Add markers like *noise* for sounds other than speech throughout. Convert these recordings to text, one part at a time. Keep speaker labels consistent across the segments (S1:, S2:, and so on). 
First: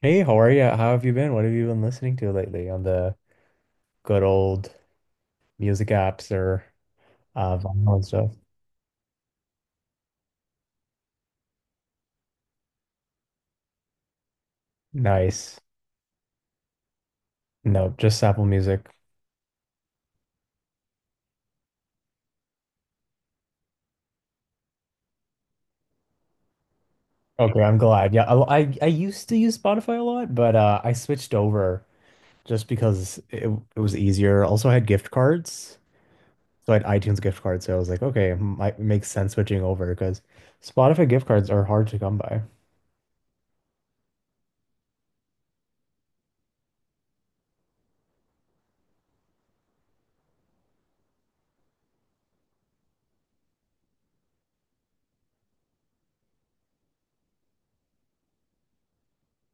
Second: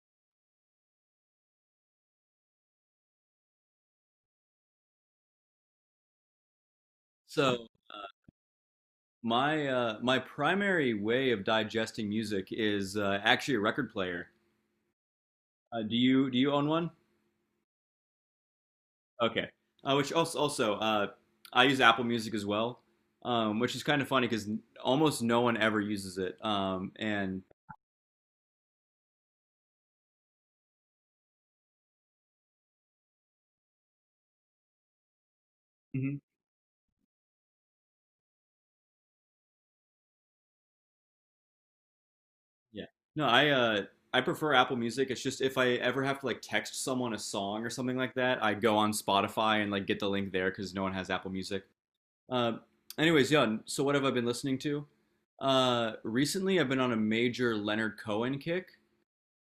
S1: Hey, how are you? How have you been? What have you been listening to lately on the good old music apps or
S2: So
S1: vinyl and stuff?
S2: my uh, my primary way of digesting music is actually a record player.
S1: Nice.
S2: Do you own one?
S1: No, just Apple Music.
S2: Okay. Which also also I use Apple Music as well, which is kind of funny because almost no one ever uses it. And
S1: Okay, I'm glad. Yeah, I used to use Spotify a lot, but I switched over just because it was easier. Also, I had gift cards,
S2: Mhm.
S1: so I had iTunes gift cards. So I was like, okay, might makes sense switching over because Spotify gift cards are hard to come by.
S2: yeah, no, I prefer Apple Music. It's just if I ever have to like text someone a song or something like that, I go on Spotify and like get the link there because no one has Apple Music. Uh, anyways, yeah. So what have I been listening to? Recently, I've been on a major Leonard Cohen kick.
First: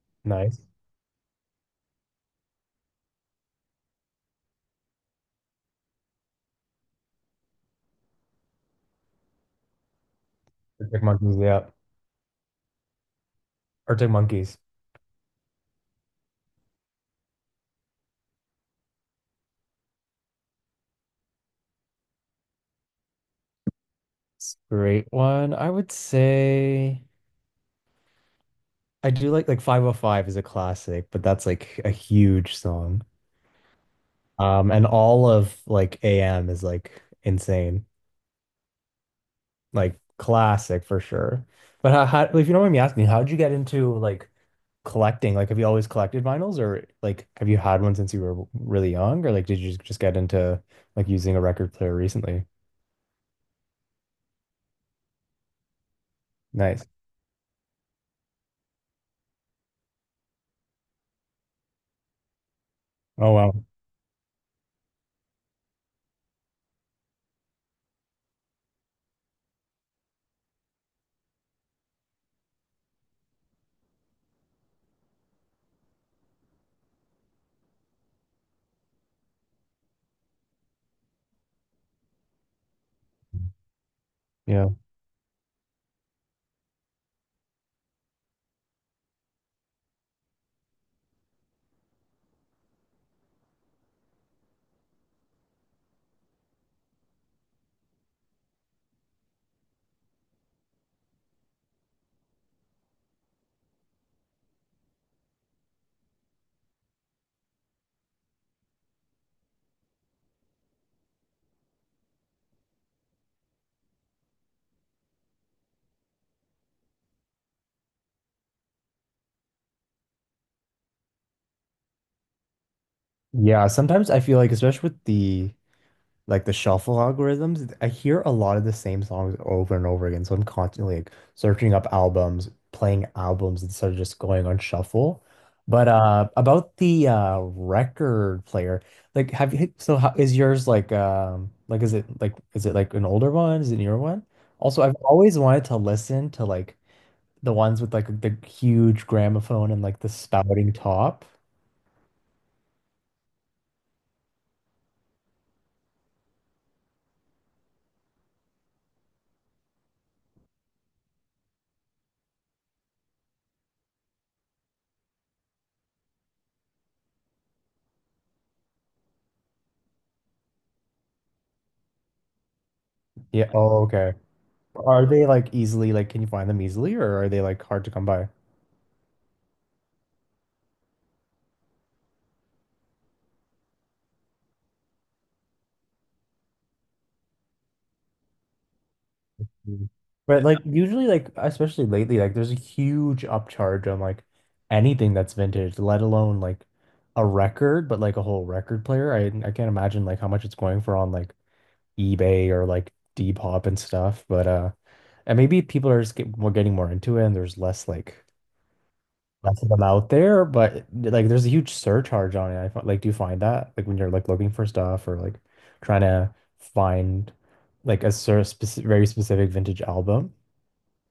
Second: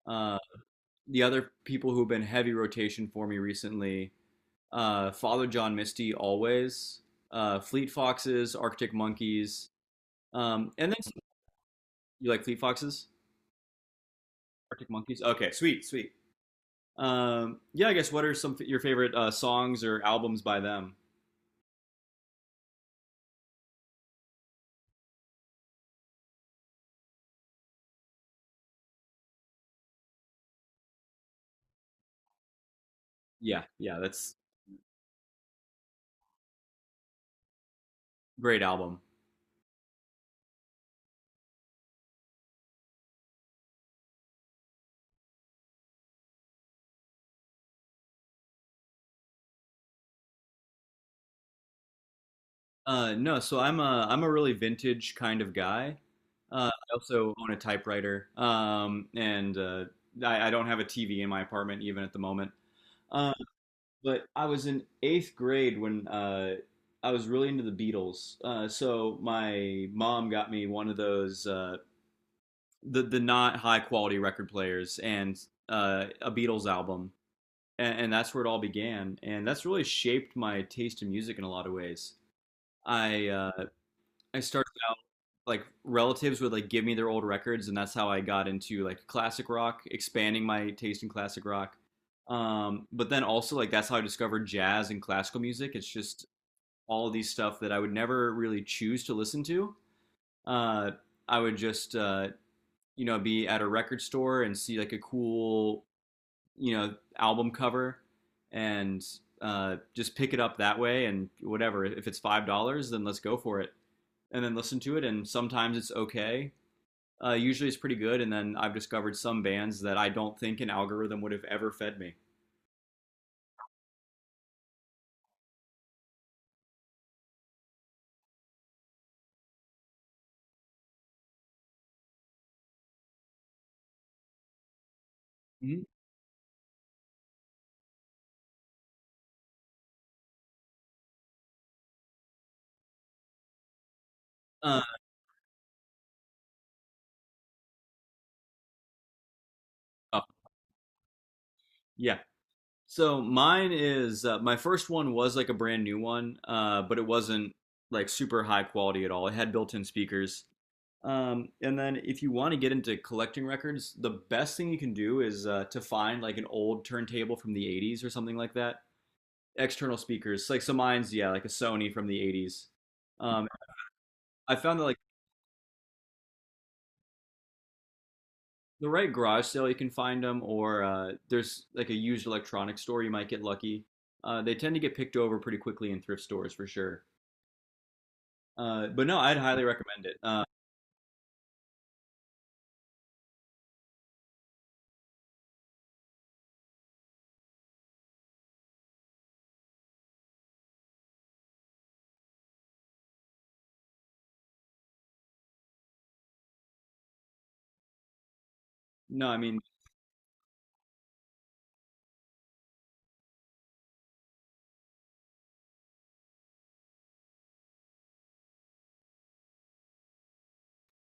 S2: Uh,
S1: Nice.
S2: the other people who've been heavy rotation for me recently: Father John Misty, always. Fleet Foxes, Arctic Monkeys, and then
S1: Arctic Monkeys, yeah.
S2: you like Fleet Foxes,
S1: Arctic Monkeys.
S2: Arctic Monkeys. Okay, sweet, sweet. Yeah, I guess what are some your favorite songs or albums by them?
S1: Great one. I would say. I do like 505 is a classic, but that's like a huge song.
S2: Yeah, yeah, that's
S1: And all of like AM is like insane,
S2: great album.
S1: like classic for sure. But how if you don't mind me asking, how did you get into like collecting? Like, have you always collected vinyls, or like have you had one since you were really young, or like did you just get into like using a record player recently?
S2: No, so I'm a really vintage kind of guy.
S1: Nice.
S2: I also own a typewriter, and I don't have a TV in my apartment even at the moment.
S1: Oh
S2: Uh,
S1: wow.
S2: but I was in eighth grade when I was really into the Beatles. So my mom got me one of those the not high quality record players and a Beatles album, and that's where it all began. And that's really shaped my taste in music in a lot of ways. I uh, I
S1: Yeah.
S2: started like relatives would like give me their old records, and that's how I got into like classic rock, expanding my taste in classic rock. But then also, like, that's how I discovered jazz and classical music. It's just all of these stuff that I would never really choose to listen to. Uh i would just uh be at a record store and see like a cool album cover, and just pick it up that way. And whatever, if it's $5, then let's go for it, and then listen to it. And sometimes it's okay, usually is pretty good. And then I've discovered some bands that I don't think an algorithm would have ever fed me.
S1: Yeah, sometimes I feel like, especially with the like the shuffle algorithms, I hear a lot of the same songs over and over again. So I'm constantly like searching up albums, playing albums instead of just going on shuffle.
S2: Mhm.
S1: But about the record player, like have you so how is yours like is it like is it like an older one? Is it a newer one?
S2: Uh,
S1: Also, I've always wanted to listen to like the ones with like the huge gramophone and like the
S2: oh,
S1: spouting top.
S2: yeah. So mine is my first one was like a brand new one, but it wasn't like super high quality at all. It had built-in speakers. And then if you want to get into collecting records, the best thing you can do is to find like an old turntable from the 80s or something like that. External speakers, like so mine's yeah, like a Sony from the 80s. Um,
S1: Yeah. Oh, okay.
S2: I found that like
S1: Are they like easily like can you find them easily or are they like hard to come by?
S2: the right garage sale you can find them, or there's like a used electronics store you might get lucky. They tend to get picked over pretty quickly in thrift stores for sure, but no, I'd highly
S1: Mm.
S2: recommend it.
S1: But like usually like especially lately like there's a huge upcharge on like anything that's vintage, let alone like a record, but like a whole record player. I can't imagine like how much it's going for on like eBay or like Depop and stuff. But and maybe people are just get, more getting more into it and there's less like
S2: No I mean
S1: less of them out there, but like there's a huge surcharge on it. Like do you find that like when you're like looking for stuff or like trying to find like a sort of speci very specific vintage album?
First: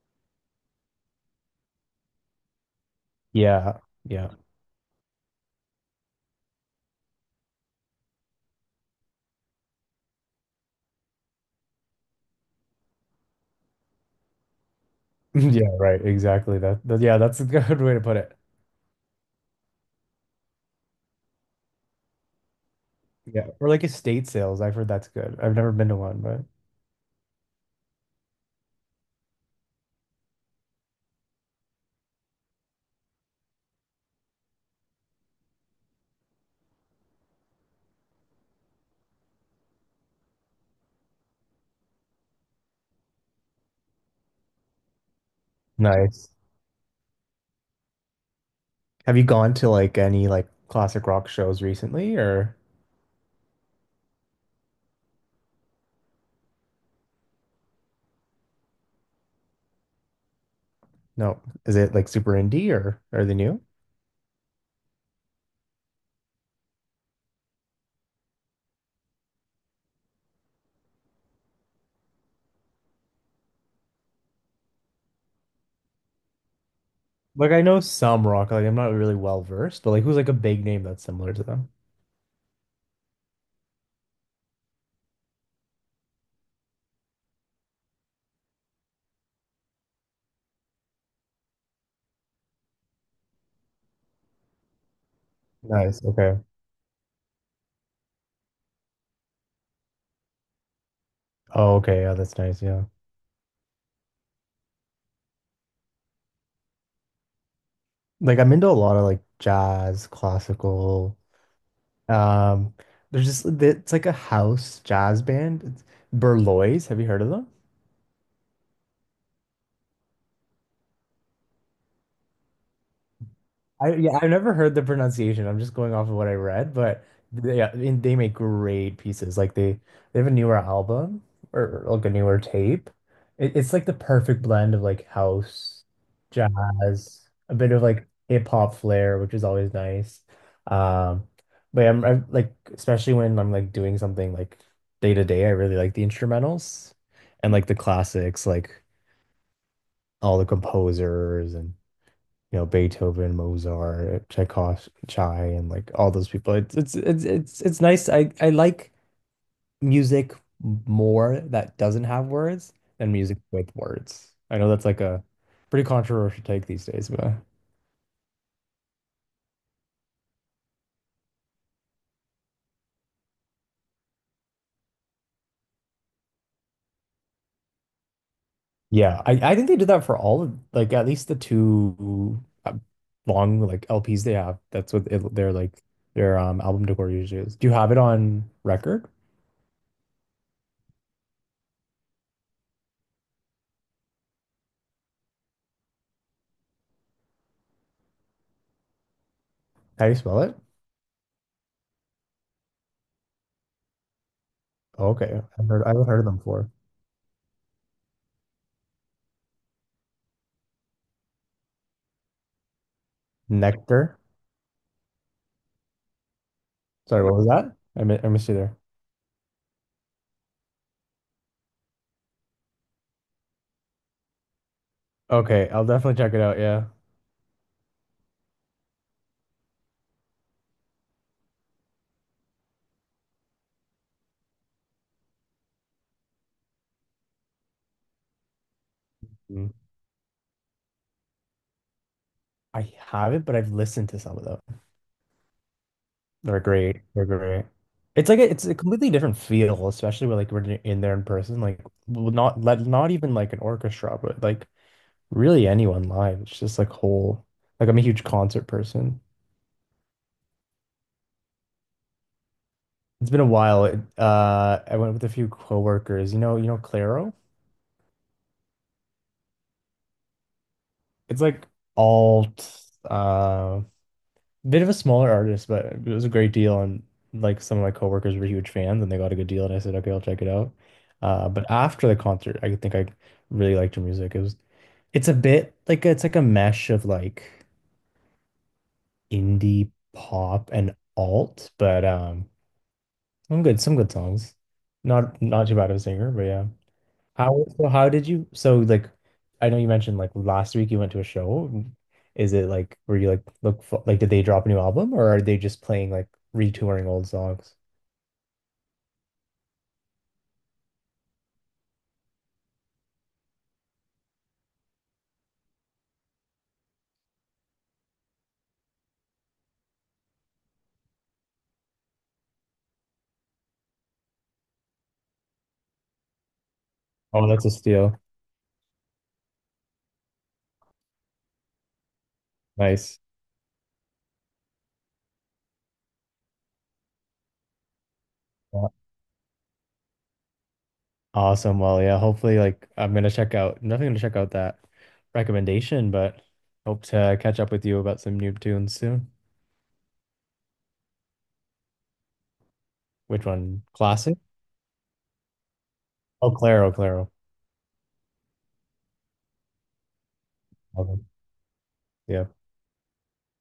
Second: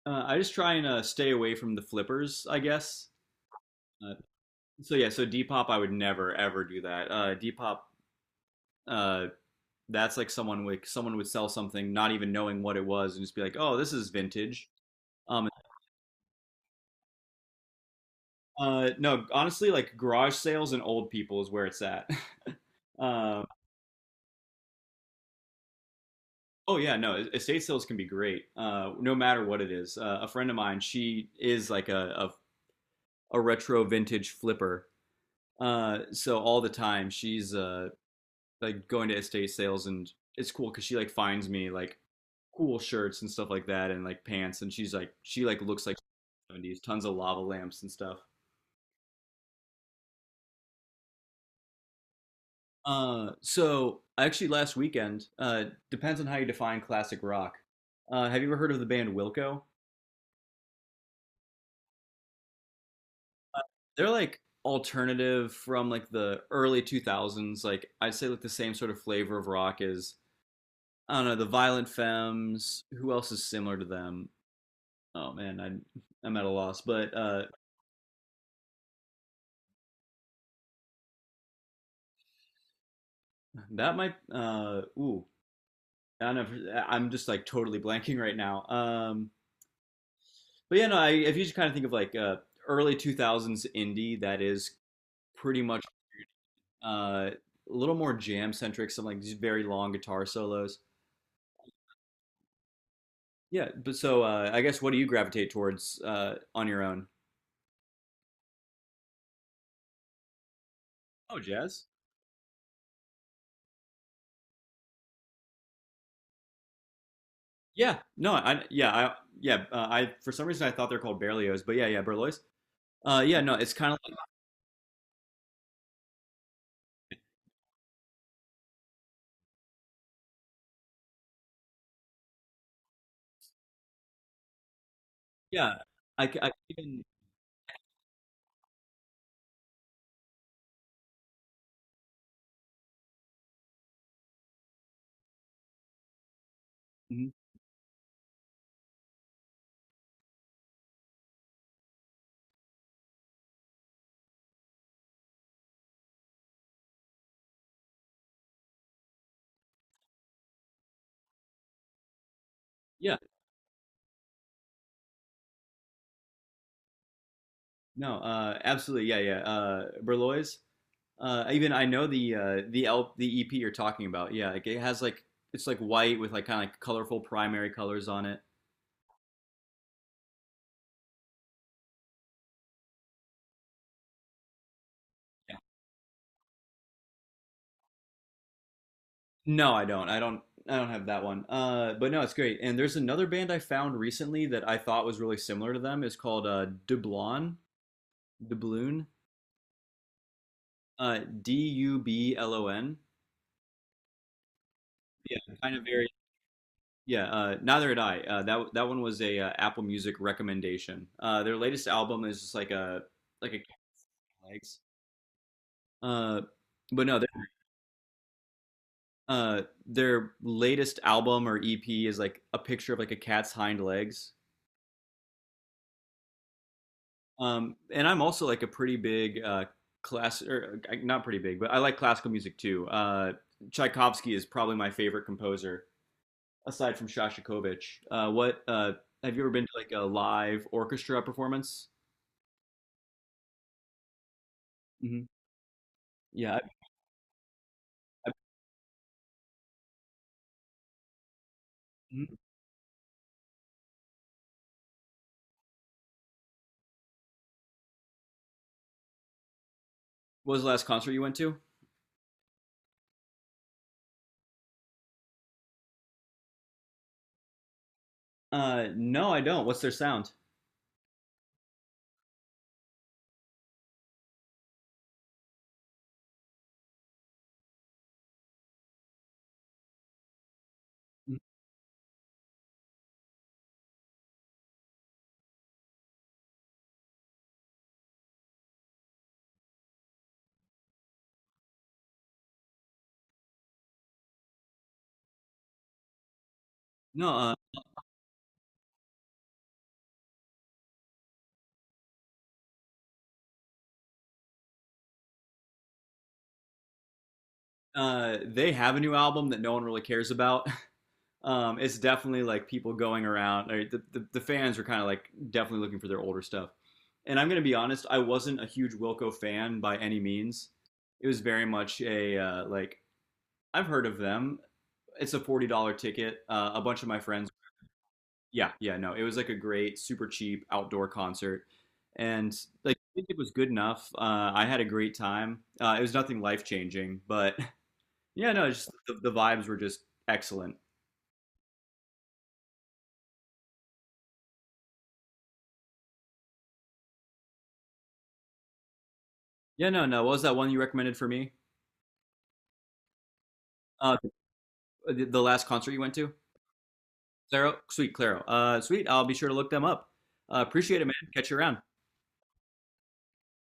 S2: I just try and stay away from the flippers, I guess.
S1: Yeah,
S2: uh,
S1: yeah,
S2: yeah, so Depop I would never ever do that. Depop uh, that's like someone would sell something not even knowing what it was and just be like, oh, this is vintage.
S1: *laughs*
S2: um,
S1: yeah. Right, exactly. Yeah, that's a good way to put it.
S2: no, honestly, like garage sales and old people is where it's at. *laughs* um,
S1: Yeah, or like estate sales. I've heard that's good. I've never been to one, but
S2: Oh yeah, no, estate sales can be great, no matter what it is. A friend of mine, she is like a retro vintage flipper. So all the time she's like going to estate sales, and it's cool because she like finds me like cool shirts and stuff like that, and like pants, and she's like she like looks like
S1: nice.
S2: 70s, tons of lava lamps and stuff.
S1: Have you gone to like any like classic rock shows recently, or
S2: So actually last weekend, depends on how you define classic rock. Have you ever heard of the band Wilco?
S1: no? Is it like super indie, or are they new?
S2: They're like alternative from like the early 2000s. Like I'd say like the same sort of flavor of rock as, I don't know, the Violent Femmes. Who else is similar to them? Oh man, I'm at a loss. But
S1: Like I know some rock. Like I'm not really well versed, but like who's like a big name that's similar to them?
S2: that might ooh I don't know. I'm just like totally blanking right now. But yeah, no. I, if you just kind of think of like early 2000s indie, that is pretty much
S1: Nice. Okay.
S2: a little more jam centric. Some like these very long guitar solos.
S1: Oh, okay. Yeah, that's nice. Yeah.
S2: Yeah, but so I guess what do you gravitate towards on your own?
S1: Like I'm into a lot of like jazz, classical.
S2: Oh, jazz.
S1: Um, there's just it's like a house jazz band. It's Berlois. Have you heard of them?
S2: Yeah, no, I yeah, I yeah, I for some reason I thought they're called Berlioz, but yeah, yeah, Berlioz. Yeah, no, it's kind
S1: I
S2: of like
S1: yeah, I've never heard the pronunciation. I'm just going off of what I read, but they, yeah, I they make great pieces. Like they have a newer album or like a newer tape. It's like the perfect blend of like
S2: yeah,
S1: house,
S2: even
S1: jazz, a bit of like hip hop flair, which is always nice. Um, but I'm like especially when I'm like doing something like day to day, I really like the instrumentals
S2: mhm,
S1: and like the classics, like all the composers and you know Beethoven, Mozart, Tchaikovsky, Chai, and like all those people. It's nice. I like music more that doesn't have words than
S2: yeah,
S1: music with words. I know that's like a pretty controversial take these days, but
S2: no, absolutely, yeah, yeah, Berlioz. Even I know the L the EP you're talking about. Yeah, like, it has like it's like white with like kind of like colorful primary colors on it.
S1: yeah, I think they did that for all of like at least the two long like LPs they have. That's what their like their album decor usually is. Do you have it on record?
S2: No, I don't. I don't have that one. But no, it's great. And there's another band I found recently that I thought was really similar to them. It's called Dublon, Dubloon,
S1: How do you spell it?
S2: Dublon. Yeah,
S1: Okay,
S2: kind of very.
S1: I've heard of them before.
S2: Yeah, neither had I. That one was a Apple Music recommendation. Their latest album is just like a cat
S1: Nectar.
S2: on legs. Uh, but no,
S1: Sorry, what was that? I missed you there.
S2: their latest album or EP is like a picture of like a cat's hind legs.
S1: Okay, I'll definitely check it out. Yeah.
S2: And I'm also like a pretty big class, or not pretty big, but I like classical music too. Tchaikovsky is probably my favorite composer, aside from Shostakovich. What Have you ever been
S1: Mm.
S2: to like a live orchestra performance?
S1: I haven't, but I've listened to some of them.
S2: hmm Yeah.
S1: They're great. They're great. It's
S2: I,
S1: like a, it's a completely different feel, especially when like we're in there in person. Like well,
S2: mhm.
S1: not let not even like an orchestra, but like really anyone live. It's just like whole. Like I'm a huge concert person.
S2: What was the last concert you went to?
S1: It's been a while. It, I went with a few coworkers. You know, Clairo.
S2: No, I don't. What's their sound?
S1: It's like alt. Bit of a smaller artist, but it was a great deal. And like some of my coworkers were huge fans and they got a good deal. And I said, okay, I'll check it out.
S2: Mhm.
S1: But after the concert, I think I really liked her music. It's a bit like it's like a mesh of like indie pop and alt, but some good songs. Not too bad of a singer, but yeah.
S2: No,
S1: How did you like I know you mentioned like last week you went to a show. Is it like were you like like did they drop a new album or are they just playing like retouring old songs?
S2: They have a new album that no one really cares about. It's definitely like people going around. Like, the fans were kind of like definitely looking for their older stuff. And I'm gonna be honest, I wasn't a huge Wilco fan by any means. It was very much a I've heard of them. It's a $40 ticket. A bunch of my
S1: Oh,
S2: friends.
S1: that's a steal.
S2: Yeah, yeah, no, it was like a great, super cheap outdoor concert, and like I
S1: Nice.
S2: think it was good enough. I had a great time. It was nothing life changing, but *laughs* yeah, no,
S1: Yeah.
S2: just the vibes were just excellent.
S1: Awesome. Well, yeah, hopefully like I'm gonna check out nothing gonna check out that recommendation, but hope to catch up with you about some new tunes soon.
S2: Yeah, no, no. What was that one you recommended for me?
S1: Which one?
S2: Uh,
S1: Classic?
S2: the last concert you went to,
S1: Oh, Claro, Claro.
S2: Claro, sweet Claro, sweet. I'll be sure to look them up. Appreciate it,
S1: Love
S2: man.
S1: 'em.
S2: Catch you around.
S1: Yeah.